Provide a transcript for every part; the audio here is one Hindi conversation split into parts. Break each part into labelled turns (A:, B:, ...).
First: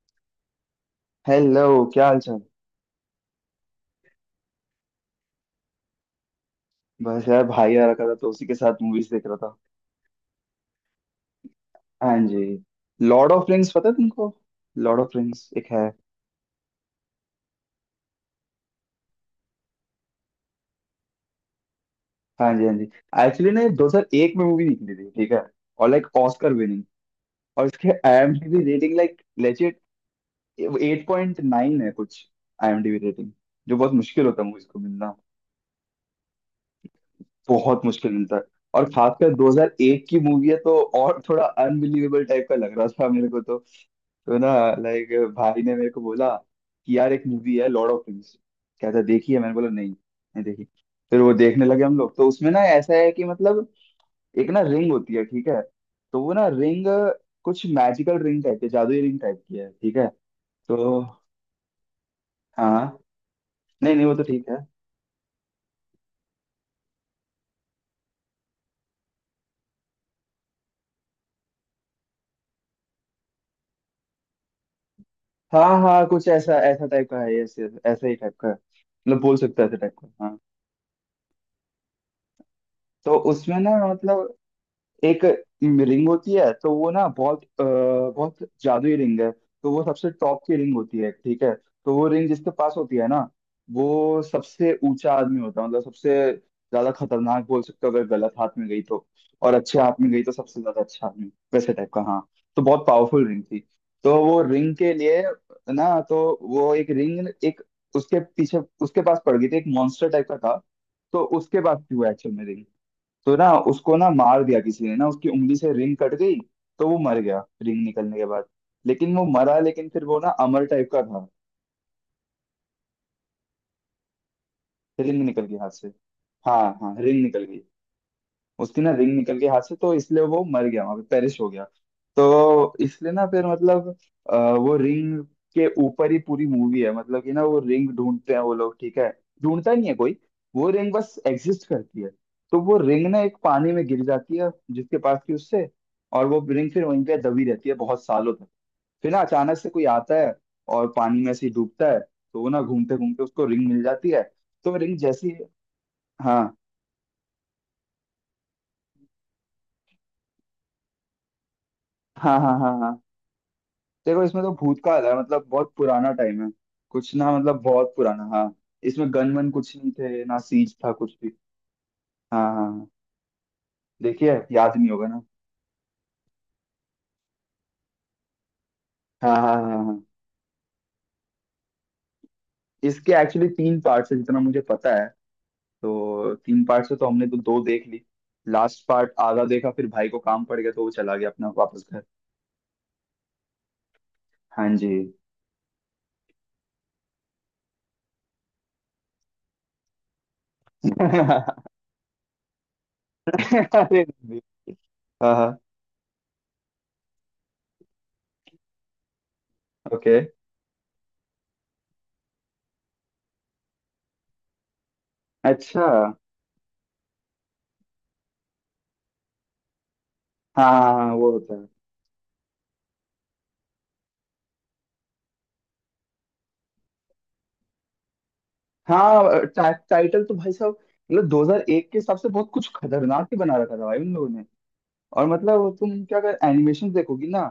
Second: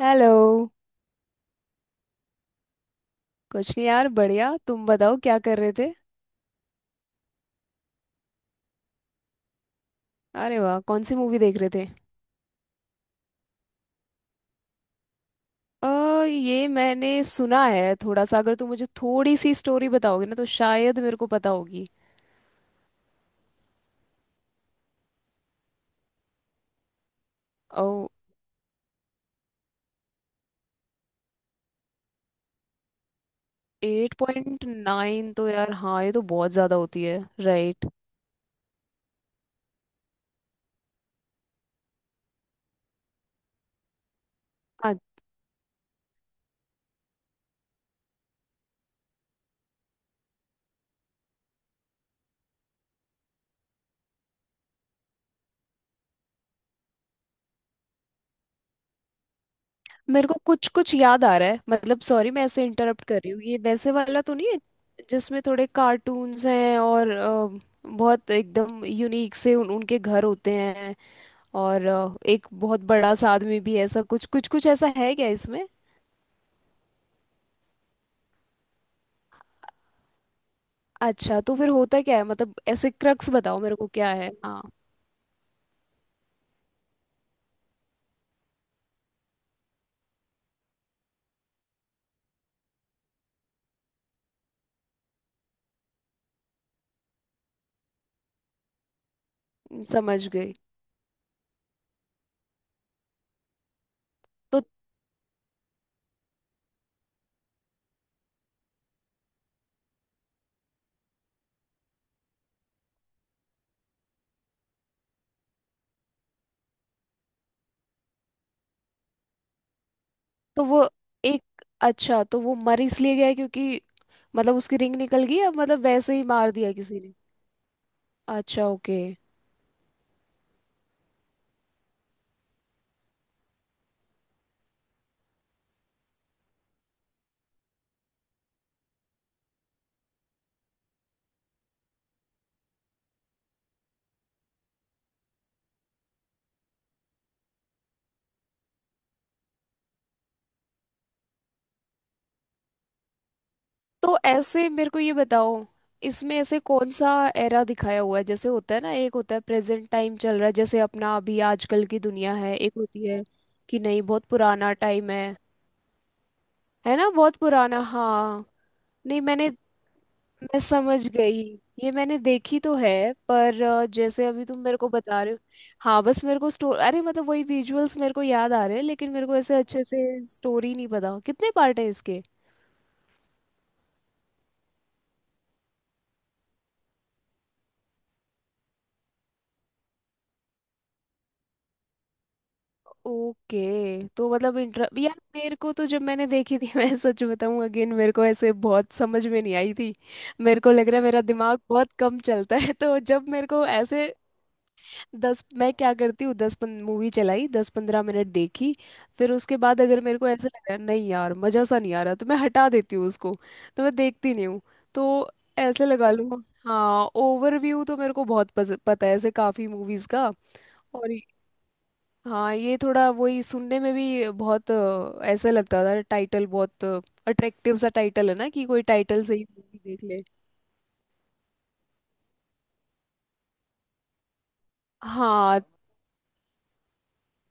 A: हेलो।
B: हेलो। क्या हाल चाल?
A: कुछ नहीं, यार, बढ़िया। तुम बताओ, क्या कर रहे थे?
B: बस यार भाई आ रखा था तो उसी के साथ मूवीज देख रहा था।
A: अरे वाह, कौन सी मूवी देख रहे थे?
B: हाँ जी। लॉर्ड ऑफ रिंग्स पता है तुमको? लॉर्ड ऑफ रिंग्स एक है।
A: अ ये मैंने सुना है थोड़ा सा। अगर तुम मुझे थोड़ी सी स्टोरी बताओगे ना, तो शायद मेरे को पता होगी।
B: हाँ जी, हाँ जी। एक्चुअली ना ये 2001 में मूवी निकली थी, ठीक है। और लाइक ऑस्कर विनिंग। और
A: ओ,
B: इसके आईएमडीबी रेटिंग लाइक लेजिट 8.9 है कुछ। आईएमडीबी रेटिंग जो बहुत
A: एट
B: मुश्किल होता है
A: पॉइंट
B: मूवीज को मिलना।
A: नाइन तो यार, हाँ, ये तो बहुत ज़्यादा होती है।
B: बहुत
A: राइट।
B: मुश्किल मिलता है। और खासकर 2001 की मूवी है तो और थोड़ा अनबिलीवेबल टाइप का लग रहा था मेरे को तो। तो ना,
A: हाँ,
B: लाइक, भाई ने मेरे को बोला कि यार एक मूवी है लॉर्ड ऑफ रिंग्स, कहता देखी है? मैंने बोला नहीं नहीं देखी। फिर वो देखने लगे हम लोग तो उसमें ना ऐसा है कि मतलब एक ना रिंग होती है, ठीक है। तो वो ना रिंग कुछ मैजिकल रिंग टाइप की, जादुई रिंग टाइप की है, ठीक है।
A: मेरे को कुछ कुछ
B: तो
A: याद आ रहा है मतलब। सॉरी, मैं ऐसे
B: हाँ,
A: इंटरप्ट कर रही हूँ। ये वैसे
B: नहीं नहीं वो
A: वाला
B: तो
A: तो नहीं
B: ठीक है।
A: है जिसमें थोड़े कार्टून्स हैं और बहुत एकदम यूनिक से उनके घर होते हैं, और एक बहुत बड़ा सा आदमी भी है, ऐसा कुछ कुछ कुछ ऐसा है क्या
B: हाँ
A: इसमें?
B: हाँ कुछ ऐसा ऐसा टाइप का है ऐसे। ऐसा ही टाइप का है। मतलब बोल सकते हैं ऐसे टाइप का हाँ।
A: अच्छा, तो फिर होता क्या है मतलब? ऐसे
B: तो
A: क्रक्स
B: उसमें
A: बताओ
B: ना
A: मेरे को क्या है।
B: मतलब
A: हाँ,
B: एक रिंग होती है, तो वो ना बहुत बहुत जादुई रिंग है। तो वो सबसे टॉप की रिंग होती है, ठीक है। तो वो रिंग जिसके पास होती है ना, वो सबसे ऊंचा आदमी होता है, मतलब सबसे ज्यादा खतरनाक बोल सकते हो अगर गलत हाथ में गई तो। और अच्छे हाथ में
A: समझ
B: गई तो
A: गई।
B: सबसे ज्यादा अच्छा आदमी, वैसे टाइप का हाँ। तो बहुत पावरफुल रिंग थी। तो वो
A: तो
B: रिंग के लिए ना तो वो एक रिंग एक उसके पीछे उसके पास पड़ गई थी, एक मॉन्स्टर टाइप का था। तो उसके पास थी वो एक्चुअल में रिंग। तो ना उसको ना मार दिया किसी ने ना, उसकी उंगली से रिंग कट गई। तो वो मर गया रिंग निकलने के बाद। लेकिन वो मरा, लेकिन फिर वो ना
A: तो
B: अमर टाइप
A: वो
B: का था।
A: एक, अच्छा, तो वो मर इसलिए गया क्योंकि मतलब उसकी रिंग
B: रिंग
A: निकल गई,
B: निकल
A: या
B: गई हाथ
A: मतलब
B: से।
A: वैसे ही मार
B: हाँ
A: दिया
B: हाँ
A: किसी ने?
B: रिंग निकल गई।
A: अच्छा,
B: उसकी ना
A: ओके।
B: रिंग निकल गई हाथ से तो इसलिए वो मर गया, वहां पे पेरिश हो गया। तो इसलिए ना फिर मतलब वो रिंग के ऊपर ही पूरी मूवी है, मतलब कि ना वो रिंग ढूंढते हैं वो लोग, ठीक है। ढूंढता नहीं है कोई, वो रिंग बस एग्जिस्ट करती है। तो वो रिंग ना एक पानी में गिर जाती है जिसके पास थी उससे। और वो रिंग फिर वहीं पे दबी रहती है बहुत सालों तक। फिर ना अचानक से कोई आता है और पानी में से ही डूबता है तो वो ना घूमते घूमते उसको रिंग मिल जाती
A: तो
B: है।
A: ऐसे
B: तो
A: मेरे
B: रिंग
A: को ये
B: जैसी
A: बताओ, इसमें
B: हाँ
A: ऐसे कौन सा एरा दिखाया हुआ है? जैसे होता है ना, एक होता है प्रेजेंट टाइम चल रहा है, जैसे अपना अभी आजकल की दुनिया
B: हाँ
A: है,
B: हाँ हाँ
A: एक
B: हाँ।
A: होती है कि नहीं,
B: देखो
A: बहुत
B: इसमें तो
A: पुराना
B: भूतकाल
A: टाइम
B: है,
A: है?
B: मतलब बहुत पुराना टाइम है।
A: है ना,
B: कुछ ना
A: बहुत
B: मतलब
A: पुराना,
B: बहुत पुराना
A: हाँ।
B: हाँ। इसमें
A: नहीं
B: गन
A: मैंने
B: वन कुछ नहीं थे ना,
A: मैं
B: सीज था
A: समझ
B: कुछ भी।
A: गई। ये मैंने
B: हाँ हाँ
A: देखी तो
B: हाँ।
A: है, पर जैसे
B: देखिए
A: अभी तुम
B: याद
A: मेरे को
B: नहीं होगा ना।
A: बता रहे हो। हाँ, बस मेरे को स्टोर अरे मतलब वही विजुअल्स मेरे को याद आ रहे हैं, लेकिन मेरे
B: हाँ
A: को
B: हाँ
A: ऐसे
B: हाँ
A: अच्छे
B: हाँ।
A: से स्टोरी नहीं पता। कितने पार्ट है इसके?
B: इसके एक्चुअली तीन पार्ट्स है जितना मुझे पता है। तो तीन पार्ट्स है तो हमने तो दो देख ली। लास्ट पार्ट आधा देखा, फिर भाई को काम पड़ गया तो वो चला गया अपना वापस घर।
A: ओके। तो मतलब
B: हाँ जी।
A: इंटर यार, मेरे को तो जब मैंने देखी थी मैं सच बताऊं अगेन, मेरे को ऐसे बहुत समझ में नहीं आई थी। मेरे को लग रहा है मेरा दिमाग बहुत कम चलता है। तो जब मेरे को
B: अरे,
A: ऐसे
B: हाँ
A: दस,
B: हाँ,
A: मैं क्या करती हूँ, दस पन मूवी चलाई, दस पंद्रह मिनट देखी, फिर उसके बाद अगर
B: ओके,
A: मेरे को ऐसा लगा नहीं यार मज़ा सा नहीं आ रहा, तो मैं हटा देती हूँ उसको। तो मैं देखती नहीं हूँ। तो ऐसे
B: अच्छा,
A: लगा लूँ। हाँ, ओवरव्यू तो मेरे को बहुत पता है ऐसे काफ़ी मूवीज़ का।
B: हाँ हाँ
A: और
B: हाँ,
A: ये-
B: वो होता है।
A: हाँ, ये थोड़ा वही सुनने में भी बहुत ऐसा लगता था। टाइटल बहुत अट्रैक्टिव सा टाइटल है ना, कि कोई टाइटल से ही
B: हाँ,
A: मूवी देख ले।
B: टाइटल तो भाई साहब मतलब 2001 के हिसाब से बहुत कुछ खतरनाक ही बना रखा था भाई उन लोगों ने। और
A: हाँ
B: मतलब तुम क्या अगर एनिमेशन देखोगी ना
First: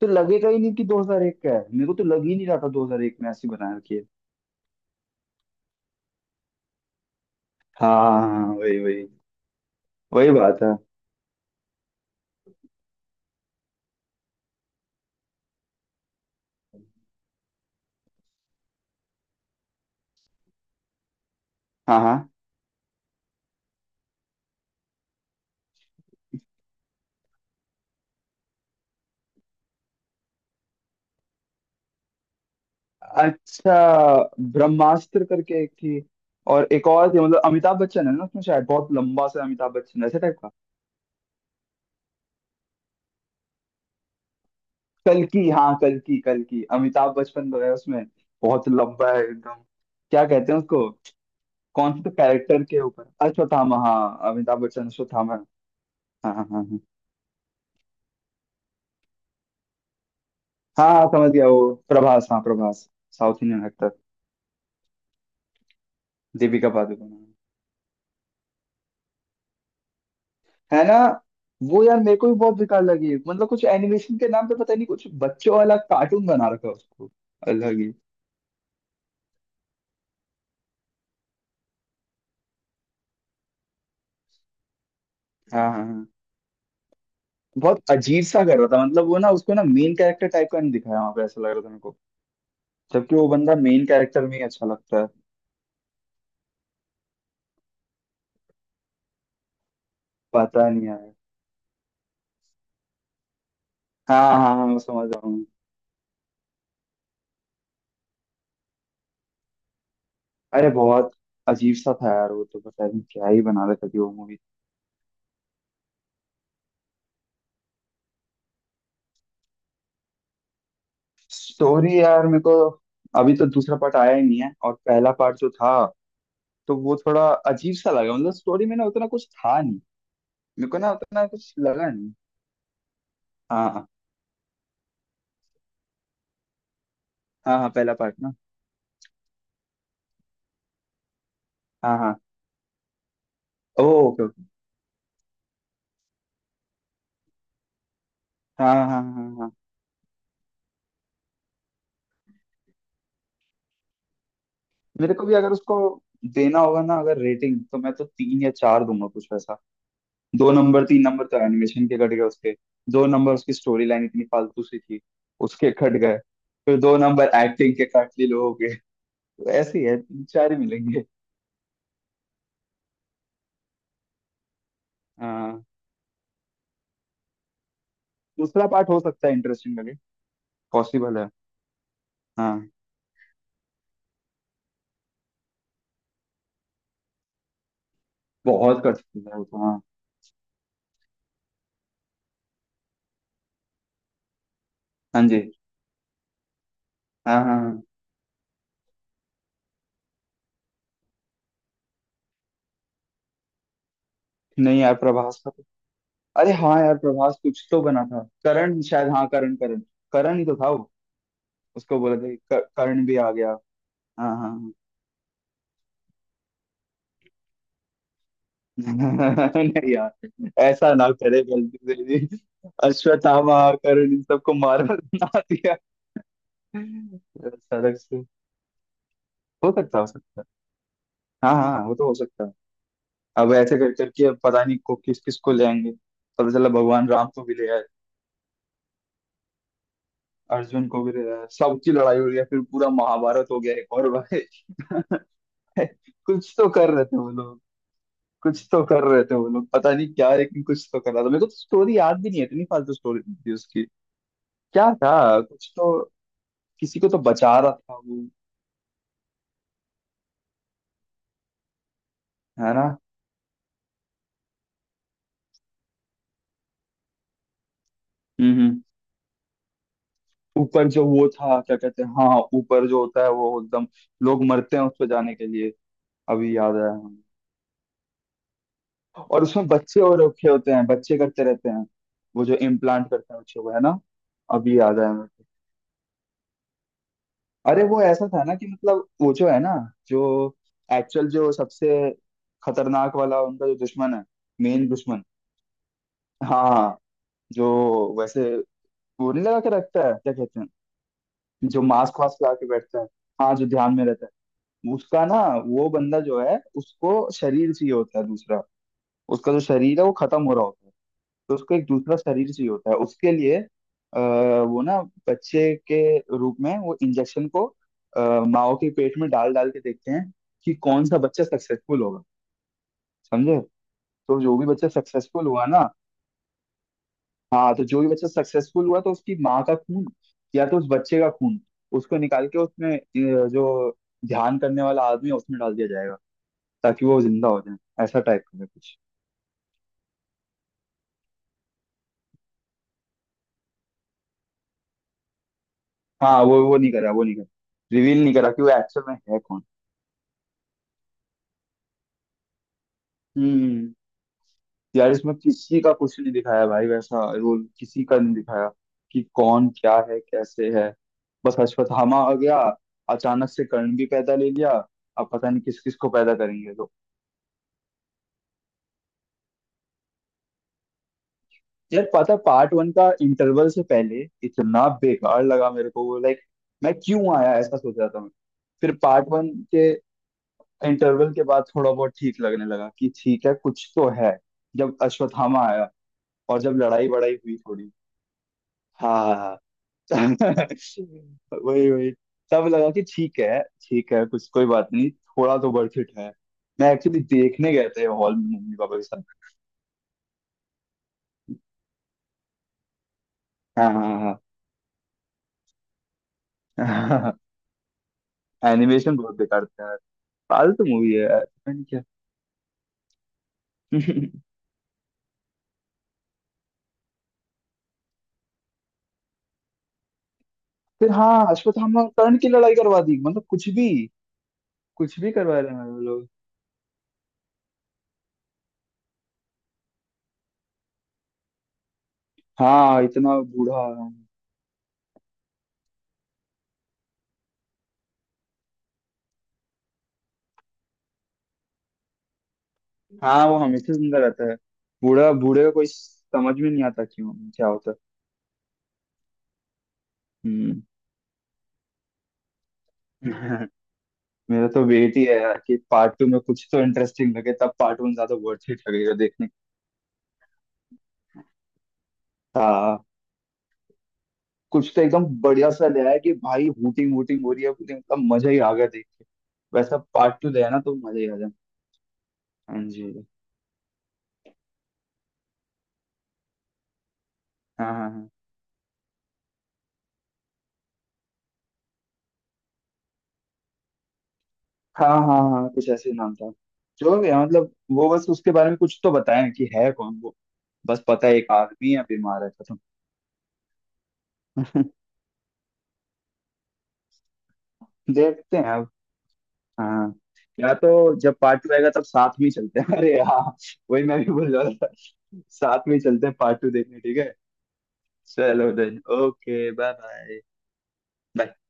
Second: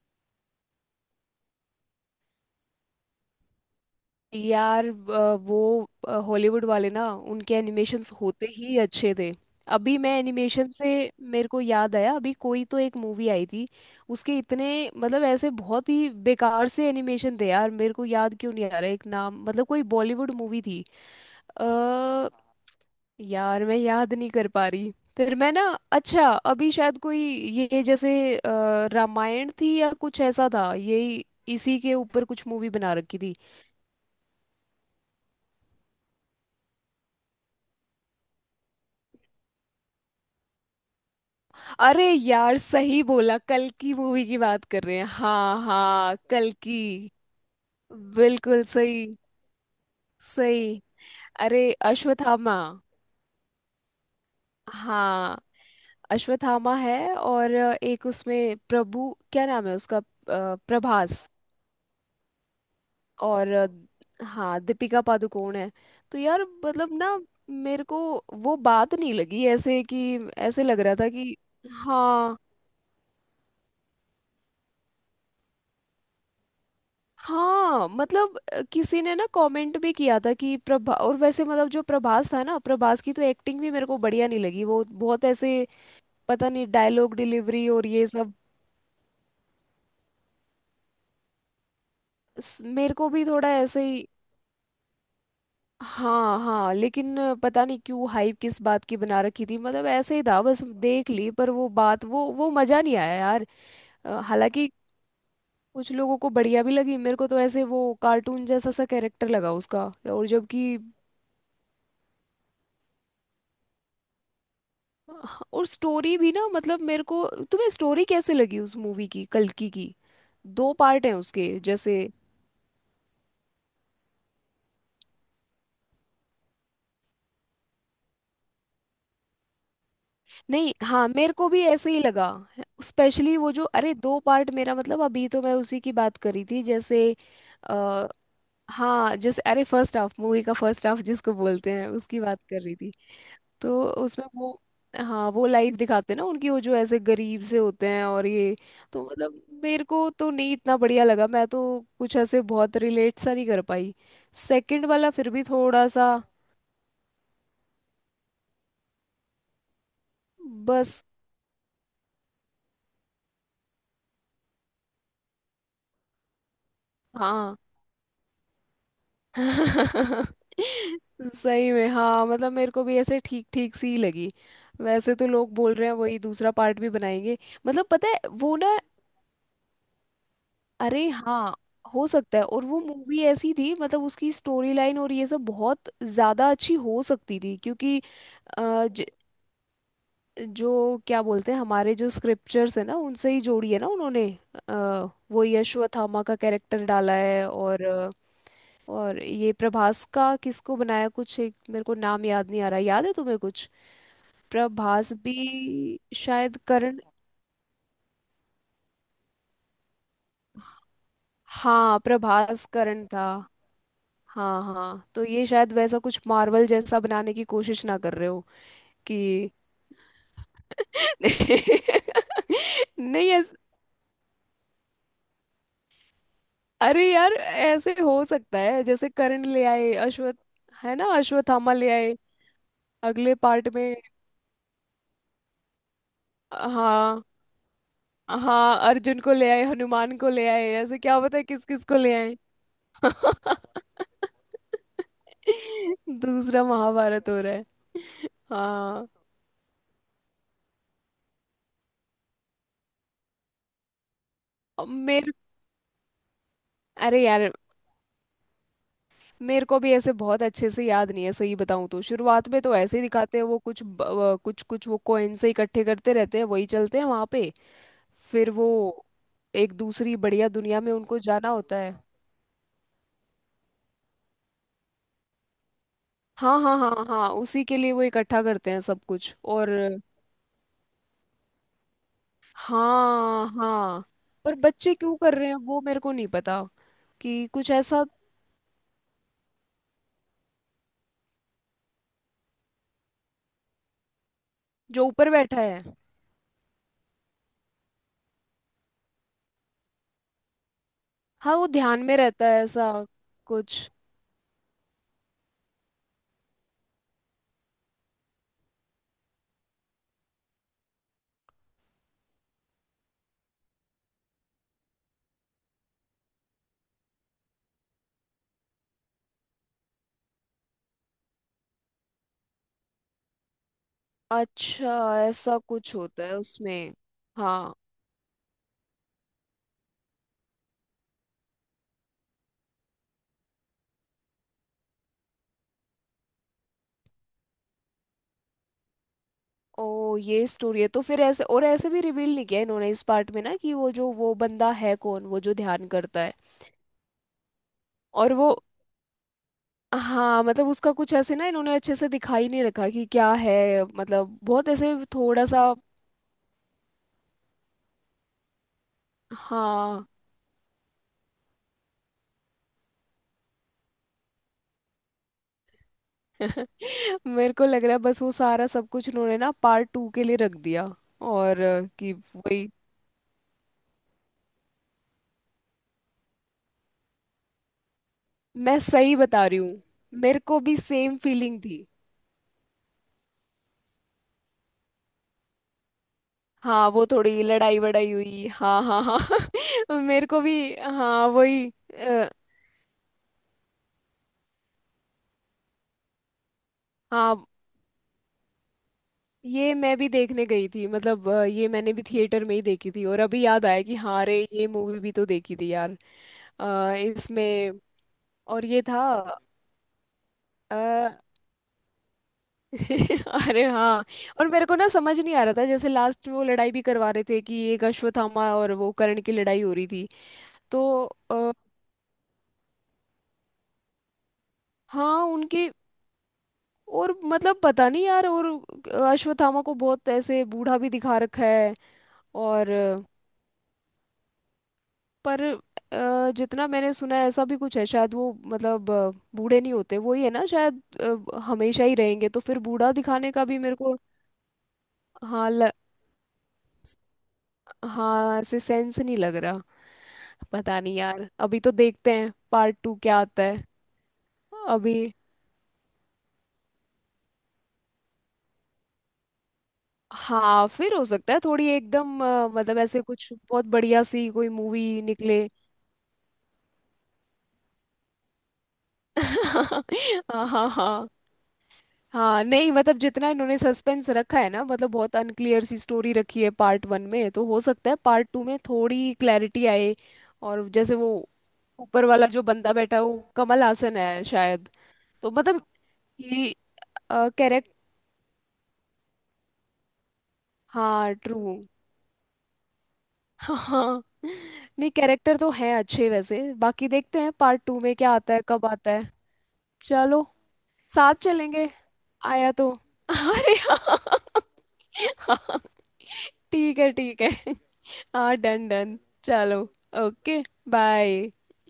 B: तो लगेगा ही नहीं कि 2001 का है। मेरे को तो लग ही नहीं रहा था 2001 में ऐसी बना रखी है।
A: यार, वो हॉलीवुड वाले ना, उनके
B: हाँ
A: एनिमेशंस
B: हाँ, हाँ,
A: होते
B: हाँ,
A: ही
B: वही वही।
A: अच्छे थे। अभी मैं
B: वही बात
A: एनिमेशन
B: है।
A: से मेरे को याद आया, अभी कोई तो एक मूवी आई थी उसके इतने मतलब ऐसे बहुत ही बेकार से एनिमेशन थे यार। मेरे को याद क्यों नहीं आ रहा एक नाम। मतलब कोई बॉलीवुड मूवी थी।
B: हाँ हाँ।
A: अ यार, मैं याद नहीं कर पा रही। फिर मैं ना अच्छा, अभी शायद कोई ये जैसे रामायण थी या कुछ ऐसा था, यही इसी के ऊपर कुछ मूवी बना रखी थी।
B: अच्छा, ब्रह्मास्त्र करके एक थी। और एक और थी, मतलब अमिताभ बच्चन है ना उसमें, शायद बहुत लंबा सा अमिताभ बच्चन ऐसे टाइप का।
A: अरे यार, सही बोला, कल की मूवी की बात कर रहे हैं,
B: कल्कि,
A: हाँ
B: हाँ
A: हाँ,
B: कल्कि,
A: कल
B: कल्कि,
A: की।
B: अमिताभ बच्चन तो है उसमें।
A: बिल्कुल
B: बहुत
A: सही।
B: लंबा है एकदम। क्या कहते हैं
A: सही।
B: उसको,
A: अरे,
B: कौन से
A: अश्वत्थामा,
B: कैरेक्टर के ऊपर? अश्वत्थामा, हाँ अमिताभ बच्चन अश्वत्थामा।
A: हाँ,
B: हाँ हाँ हाँ
A: अश्वत्थामा
B: हाँ।
A: है। और एक उसमें प्रभु, क्या नाम है उसका,
B: हाँ हाँ,
A: प्रभास।
B: समझ गया वो प्रभास, हाँ प्रभास। साउथ
A: और
B: इंडियन एक्टर।
A: हाँ, दीपिका पादुकोण है। तो यार
B: दीपिका
A: मतलब
B: पादुकोण
A: ना, मेरे को वो बात नहीं लगी, ऐसे कि ऐसे लग
B: है ना।
A: रहा था कि
B: वो यार मेरे को भी
A: हाँ
B: बहुत बेकार लगी, मतलब कुछ एनिमेशन के नाम पे पता नहीं कुछ बच्चों वाला कार्टून बना रखा है उसको। अलग
A: हाँ।
B: ही।
A: मतलब किसी ने ना कमेंट भी किया था कि प्रभा और वैसे मतलब जो प्रभास था ना, प्रभास की तो एक्टिंग भी मेरे को बढ़िया नहीं लगी। वो बहुत ऐसे
B: हाँ हाँ हाँ।
A: पता नहीं डायलॉग डिलीवरी और
B: बहुत
A: ये
B: अजीब
A: सब।
B: सा कर रहा था, मतलब वो ना उसको ना मेन कैरेक्टर टाइप का नहीं दिखाया वहां पे, ऐसा लग रहा था मेरे को।
A: मेरे को
B: जबकि
A: भी
B: वो
A: थोड़ा
B: बंदा
A: ऐसे
B: मेन
A: ही।
B: कैरेक्टर में ही अच्छा लगता है।
A: हाँ हाँ। लेकिन पता नहीं क्यों हाइप किस बात की बना रखी थी। मतलब ऐसे ही था, बस
B: पता नहीं
A: देख
B: यार।
A: ली, पर वो बात, वो मजा नहीं आया यार।
B: हाँ हाँ हाँ
A: हालांकि
B: मैं समझ रहा हूँ।
A: कुछ लोगों को बढ़िया भी लगी। मेरे को तो ऐसे वो कार्टून जैसा सा कैरेक्टर लगा उसका। और
B: अरे
A: जबकि
B: बहुत अजीब सा था यार वो तो, पता नहीं क्या ही बना रहे थे अभी वो मूवी।
A: हाँ, और स्टोरी भी ना मतलब मेरे को। तुम्हें स्टोरी कैसे लगी उस मूवी की, कल्कि की? दो पार्ट हैं उसके जैसे।
B: स्टोरी यार मेरे को, अभी तो दूसरा पार्ट आया ही नहीं है, और पहला पार्ट जो था तो वो थोड़ा अजीब सा लगा, मतलब स्टोरी में ना उतना कुछ था नहीं। मेरे
A: नहीं,
B: को ना
A: हाँ,
B: उतना
A: मेरे को
B: कुछ
A: भी
B: लगा
A: ऐसे ही
B: नहीं।
A: लगा। स्पेशली वो जो,
B: हाँ हाँ
A: अरे, दो पार्ट, मेरा मतलब अभी तो मैं उसी की बात करी थी जैसे
B: हाँ हाँ, पहला
A: आ,
B: पार्ट ना।
A: हाँ जैसे, अरे, फर्स्ट हाफ, मूवी का फर्स्ट हाफ जिसको बोलते हैं,
B: हाँ हाँ,
A: उसकी बात कर रही थी। तो
B: ओ ओके
A: उसमें
B: ओके।
A: वो हाँ, वो लाइफ दिखाते हैं ना उनकी, वो जो ऐसे गरीब से होते हैं और ये।
B: हाँ हाँ हाँ
A: तो
B: हाँ
A: मतलब
B: हाँ।
A: मेरे को तो नहीं इतना बढ़िया लगा। मैं तो कुछ ऐसे बहुत रिलेट सा नहीं कर पाई। सेकंड वाला
B: मेरे को
A: फिर
B: भी
A: भी
B: अगर उसको
A: थोड़ा सा,
B: देना होगा ना अगर रेटिंग, तो मैं तो तीन या चार दूंगा कुछ। दो नंबर तीन
A: बस।
B: नंबर तो एनिमेशन के कट गए उसके। दो नंबर उसकी स्टोरी लाइन इतनी फालतू सी थी, उसके कट गए। फिर दो नंबर
A: हाँ
B: एक्टिंग के काट लिए लोगों के। तो ऐसे ही है, तीन चार ही मिलेंगे।
A: सही में हाँ, मतलब मेरे को भी ऐसे ठीक ठीक सी ही लगी। वैसे तो लोग
B: हाँ,
A: बोल रहे हैं वही दूसरा पार्ट भी बनाएंगे, मतलब पता है वो
B: दूसरा
A: ना।
B: पार्ट हो सकता है इंटरेस्टिंग लगे।
A: अरे
B: पॉसिबल है।
A: हाँ, हो सकता है। और
B: हाँ,
A: वो मूवी ऐसी थी मतलब उसकी स्टोरी लाइन और ये सब बहुत ज्यादा अच्छी हो सकती थी क्योंकि अ,
B: बहुत
A: ज,
B: कठिन है वो तो हाँ।
A: जो क्या बोलते हैं, हमारे जो स्क्रिप्चर्स है ना, उनसे ही जोड़ी है ना उन्होंने। अ,
B: हाँ जी,
A: वो यशवथामा का कैरेक्टर डाला
B: हाँ
A: है,
B: हाँ हाँ।
A: और और ये प्रभास का किसको बनाया कुछ एक, मेरे को नाम याद नहीं आ रहा, याद है तुम्हें कुछ?
B: नहीं यार
A: प्रभास
B: प्रभास का तो,
A: भी
B: अरे
A: शायद
B: हाँ यार
A: करण।
B: प्रभास कुछ तो बना था करण शायद, हाँ करण करण। करण ही तो था वो। उसको
A: हाँ,
B: बोला था कि
A: प्रभास
B: करण
A: करण
B: भी
A: था।
B: आ गया। हाँ हाँ
A: हाँ
B: हाँ।
A: हाँ, तो ये शायद वैसा कुछ मार्वल जैसा बनाने की कोशिश ना कर रहे हो कि
B: नहीं यार ऐसा ना करे गलती से जी।
A: नहीं ऐस...
B: अश्वत्थामा आकर इन सबको मार बना दिया
A: अरे यार, ऐसे
B: सड़क से।
A: हो सकता है जैसे करण ले
B: हो
A: आए,
B: सकता, हो
A: अश्वत्थ
B: सकता है।
A: है ना,
B: हाँ
A: अश्वत्थामा
B: हाँ
A: ले
B: वो तो हो
A: आए
B: सकता है।
A: अगले
B: अब
A: पार्ट
B: ऐसे कर
A: में।
B: करके अब पता नहीं को किस किस को ले आएंगे। पता चला भगवान
A: हाँ
B: राम को भी ले आए।
A: हाँ, अर्जुन को ले आए, हनुमान को ले आए,
B: अर्जुन
A: ऐसे
B: को भी
A: क्या
B: ले
A: पता है
B: आए,
A: किस किस
B: सबकी
A: को ले
B: लड़ाई हो
A: आए।
B: गया, फिर पूरा महाभारत हो गया एक और भाई। कुछ
A: दूसरा
B: तो कर रहे थे वो
A: महाभारत हो रहा
B: लोग।
A: है।
B: कुछ तो कर
A: हाँ
B: रहे थे वो लोग, पता नहीं क्या, लेकिन कुछ तो कर रहा था। मेरे को तो स्टोरी याद भी नहीं है, इतनी फालतू स्टोरी थी उसकी। क्या
A: मेरे
B: था कुछ तो, किसी को तो
A: अरे यार,
B: बचा रहा था वो,
A: मेरे को भी ऐसे बहुत अच्छे से याद नहीं है। सही बताऊं तो शुरुआत में
B: है
A: तो
B: ना।
A: ऐसे ही दिखाते हैं, वो कुछ कुछ कुछ वो कॉइन से इकट्ठे करते रहते हैं, वही चलते हैं वहां पे। फिर वो
B: हम्म।
A: एक दूसरी बढ़िया दुनिया
B: ऊपर
A: में
B: जो
A: उनको
B: वो
A: जाना
B: था, क्या
A: होता है।
B: कहते हैं, हाँ ऊपर जो होता है वो एकदम, लोग मरते हैं उस पर जाने के लिए।
A: हाँ
B: अभी याद
A: हाँ हाँ
B: आया
A: हाँ
B: हमें।
A: हाँ, उसी के लिए वो इकट्ठा करते हैं सब कुछ।
B: और उसमें
A: और
B: बच्चे और रखे होते हैं, बच्चे करते रहते हैं, वो जो इम्प्लांट करते हैं
A: हाँ
B: बच्चों को, है ना।
A: हाँ, पर
B: अभी
A: बच्चे
B: याद आया
A: क्यों
B: मेरे
A: कर
B: को।
A: रहे हैं वो मेरे को नहीं पता। कि कुछ
B: अरे वो
A: ऐसा
B: ऐसा था ना कि मतलब वो जो है ना, जो एक्चुअल जो सबसे खतरनाक वाला उनका जो दुश्मन है, मेन
A: जो
B: दुश्मन,
A: ऊपर बैठा है,
B: हाँ जो वैसे गोली लगा के रखता है, क्या कहते हैं,
A: हाँ, वो
B: जो
A: ध्यान में
B: मास्क वास्क
A: रहता
B: लगा
A: है
B: के
A: ऐसा
B: बैठता है, हाँ जो
A: कुछ।
B: ध्यान में रहता है उसका ना, वो बंदा जो है उसको शरीर चाहिए होता है दूसरा। उसका जो शरीर है वो खत्म हो रहा होता है, तो उसको एक दूसरा शरीर चाहिए होता है उसके लिए। आ, वो ना बच्चे के रूप में वो इंजेक्शन को, माओ के पेट में डाल डाल के देखते हैं कि कौन सा बच्चा सक्सेसफुल होगा। समझे? तो जो भी बच्चा
A: अच्छा,
B: सक्सेसफुल
A: ऐसा
B: हुआ ना,
A: कुछ होता है उसमें।
B: हाँ
A: हाँ।
B: तो जो भी बच्चा सक्सेसफुल हुआ तो उसकी माँ का खून या तो उस बच्चे का खून, उसको निकाल के उसमें जो ध्यान करने वाला आदमी है उसमें डाल दिया जाएगा ताकि वो जिंदा हो जाए, ऐसा टाइप का है कुछ।
A: ओ, ये स्टोरी है। तो फिर ऐसे और ऐसे भी रिवील नहीं किया इन्होंने इस पार्ट में ना, कि वो जो वो बंदा है कौन, वो जो ध्यान करता है।
B: हाँ वो नहीं करा, वो नहीं करा, रिवील नहीं
A: और
B: करा
A: वो
B: कि वो एक्चुअल में है कौन।
A: हाँ, मतलब उसका कुछ ऐसे ना इन्होंने अच्छे से दिखा ही नहीं रखा कि क्या है,
B: हम्म।
A: मतलब बहुत ऐसे
B: यार इसमें
A: थोड़ा सा।
B: किसी का कुछ नहीं दिखाया भाई, वैसा रोल किसी का नहीं दिखाया, कि कौन क्या
A: हाँ।
B: है कैसे है। बस अश्वत्थामा आ गया, अचानक से कर्ण भी पैदा ले लिया। अब पता नहीं किस किस को पैदा करेंगे तो।
A: मेरे को लग रहा है बस वो सारा सब कुछ उन्होंने ना पार्ट टू के लिए रख दिया। और अ,
B: यार
A: कि
B: पता,
A: वही
B: पार्ट वन का इंटरवल से पहले इतना बेकार लगा मेरे को वो, लाइक मैं क्यों आया ऐसा सोच रहा था मैं।
A: मैं
B: फिर
A: सही
B: पार्ट
A: बता
B: वन
A: रही हूँ।
B: के
A: मेरे को भी सेम
B: इंटरवल के
A: फीलिंग
B: बाद
A: थी।
B: थोड़ा बहुत ठीक लगने लगा कि ठीक है कुछ तो है, जब अश्वत्थामा आया, और जब
A: हाँ, वो
B: लड़ाई बड़ाई
A: थोड़ी
B: हुई
A: लड़ाई
B: थोड़ी।
A: वड़ाई हुई, हाँ हाँ
B: हाँ
A: हाँ। मेरे को भी, हाँ वही।
B: वही वही।
A: अ,
B: तब लगा कि ठीक है कुछ कोई बात नहीं, थोड़ा तो वर्थ इट है। मैं एक्चुअली
A: हाँ,
B: देखने गए थे हॉल में मम्मी पापा के साथ।
A: ये मैं भी देखने गई थी, मतलब ये मैंने भी थिएटर में ही देखी थी, और अभी याद आया
B: हाँ
A: कि हाँ
B: हाँ
A: रे, ये मूवी भी तो देखी थी यार। अ,
B: हाँ।
A: इसमें और ये था
B: एनिमेशन बहुत बेकार था।
A: अ,
B: फालतू मूवी है यार पता नहीं क्या।
A: अरे हाँ। और मेरे को ना समझ नहीं आ रहा था जैसे लास्ट में वो लड़ाई भी करवा रहे थे कि एक अश्वत्थामा और वो कर्ण की लड़ाई हो रही थी। तो
B: फिर हाँ
A: अ,
B: अश्वत्थामा और कर्ण की लड़ाई करवा दी, मतलब कुछ भी। कुछ
A: हाँ
B: भी करवा
A: उनकी।
B: रहे हैं वो लोग।
A: और मतलब पता नहीं यार। और अश्वत्थामा को बहुत ऐसे बूढ़ा भी दिखा रखा है। और
B: हाँ इतना बूढ़ा।
A: पर जितना मैंने सुना है, ऐसा भी कुछ है शायद वो, मतलब बूढ़े नहीं होते वो, ही है ना शायद, हमेशा ही रहेंगे। तो फिर बूढ़ा दिखाने
B: हाँ
A: का
B: वो
A: भी मेरे
B: हमेशा
A: को
B: जिंदा रहता है। बूढ़ा
A: हाँ
B: बूढ़े का
A: ल,
B: कोई समझ में नहीं आता क्यों क्या होता है।
A: हाँ ऐसे सेंस नहीं लग रहा। पता
B: हम्म।
A: नहीं यार, अभी तो देखते हैं पार्ट टू क्या आता है।
B: मेरा तो
A: अभी
B: वेट ही है यार कि पार्ट टू में कुछ तो इंटरेस्टिंग लगे, तब पार्ट वन ज्यादा वर्थ इट लगेगा देखने
A: हाँ, फिर हो सकता है थोड़ी एकदम
B: का।
A: मतलब
B: हाँ,
A: ऐसे कुछ बहुत बढ़िया सी कोई
B: कुछ तो
A: मूवी
B: एकदम
A: निकले।
B: बढ़िया सा ले आया कि भाई हूटिंग वूटिंग हो रही है पूरी, मतलब मजा ही आ गया देख के। वैसा पार्ट
A: हाँ
B: टू ले
A: हाँ
B: आना तो
A: हाँ।
B: मजा ही आ जाए।
A: हाँ नहीं,
B: हाँ
A: मतलब
B: जी,
A: जितना इन्होंने सस्पेंस रखा है ना, मतलब बहुत अनक्लियर सी स्टोरी रखी है पार्ट वन में, तो हो
B: हाँ
A: सकता है
B: हाँ हाँ
A: पार्ट टू में थोड़ी क्लैरिटी आए। और जैसे वो ऊपर वाला जो बंदा बैठा है, वो कमल हासन है शायद।
B: हाँ
A: तो
B: हाँ
A: मतलब
B: हाँ कुछ ऐसे ही नाम था।
A: ये
B: जो भी है मतलब
A: कैरेक्टर,
B: वो बस उसके बारे में कुछ तो बताया कि है कौन वो। बस
A: हाँ,
B: पता है एक
A: ट्रू।
B: आदमी है, बीमार है, खत्म।
A: हाँ नहीं, कैरेक्टर तो हैं अच्छे वैसे। बाकी देखते हैं पार्ट टू में क्या आता है,
B: देखते
A: कब
B: हैं अब।
A: आता है।
B: हाँ,
A: चलो,
B: या तो
A: साथ
B: जब पार्ट
A: चलेंगे।
B: टू आएगा तब साथ में ही
A: आया तो
B: चलते हैं। अरे हाँ
A: अरे हाँ।
B: वही मैं भी बोल रहा था,
A: हाँ,
B: साथ में ही चलते हैं पार्ट टू
A: ठीक है
B: देखने, ठीक
A: ठीक है।
B: है।
A: हाँ, डन
B: चलो
A: डन।
B: देन,
A: चलो,
B: okay bye bye.
A: Okay, bye.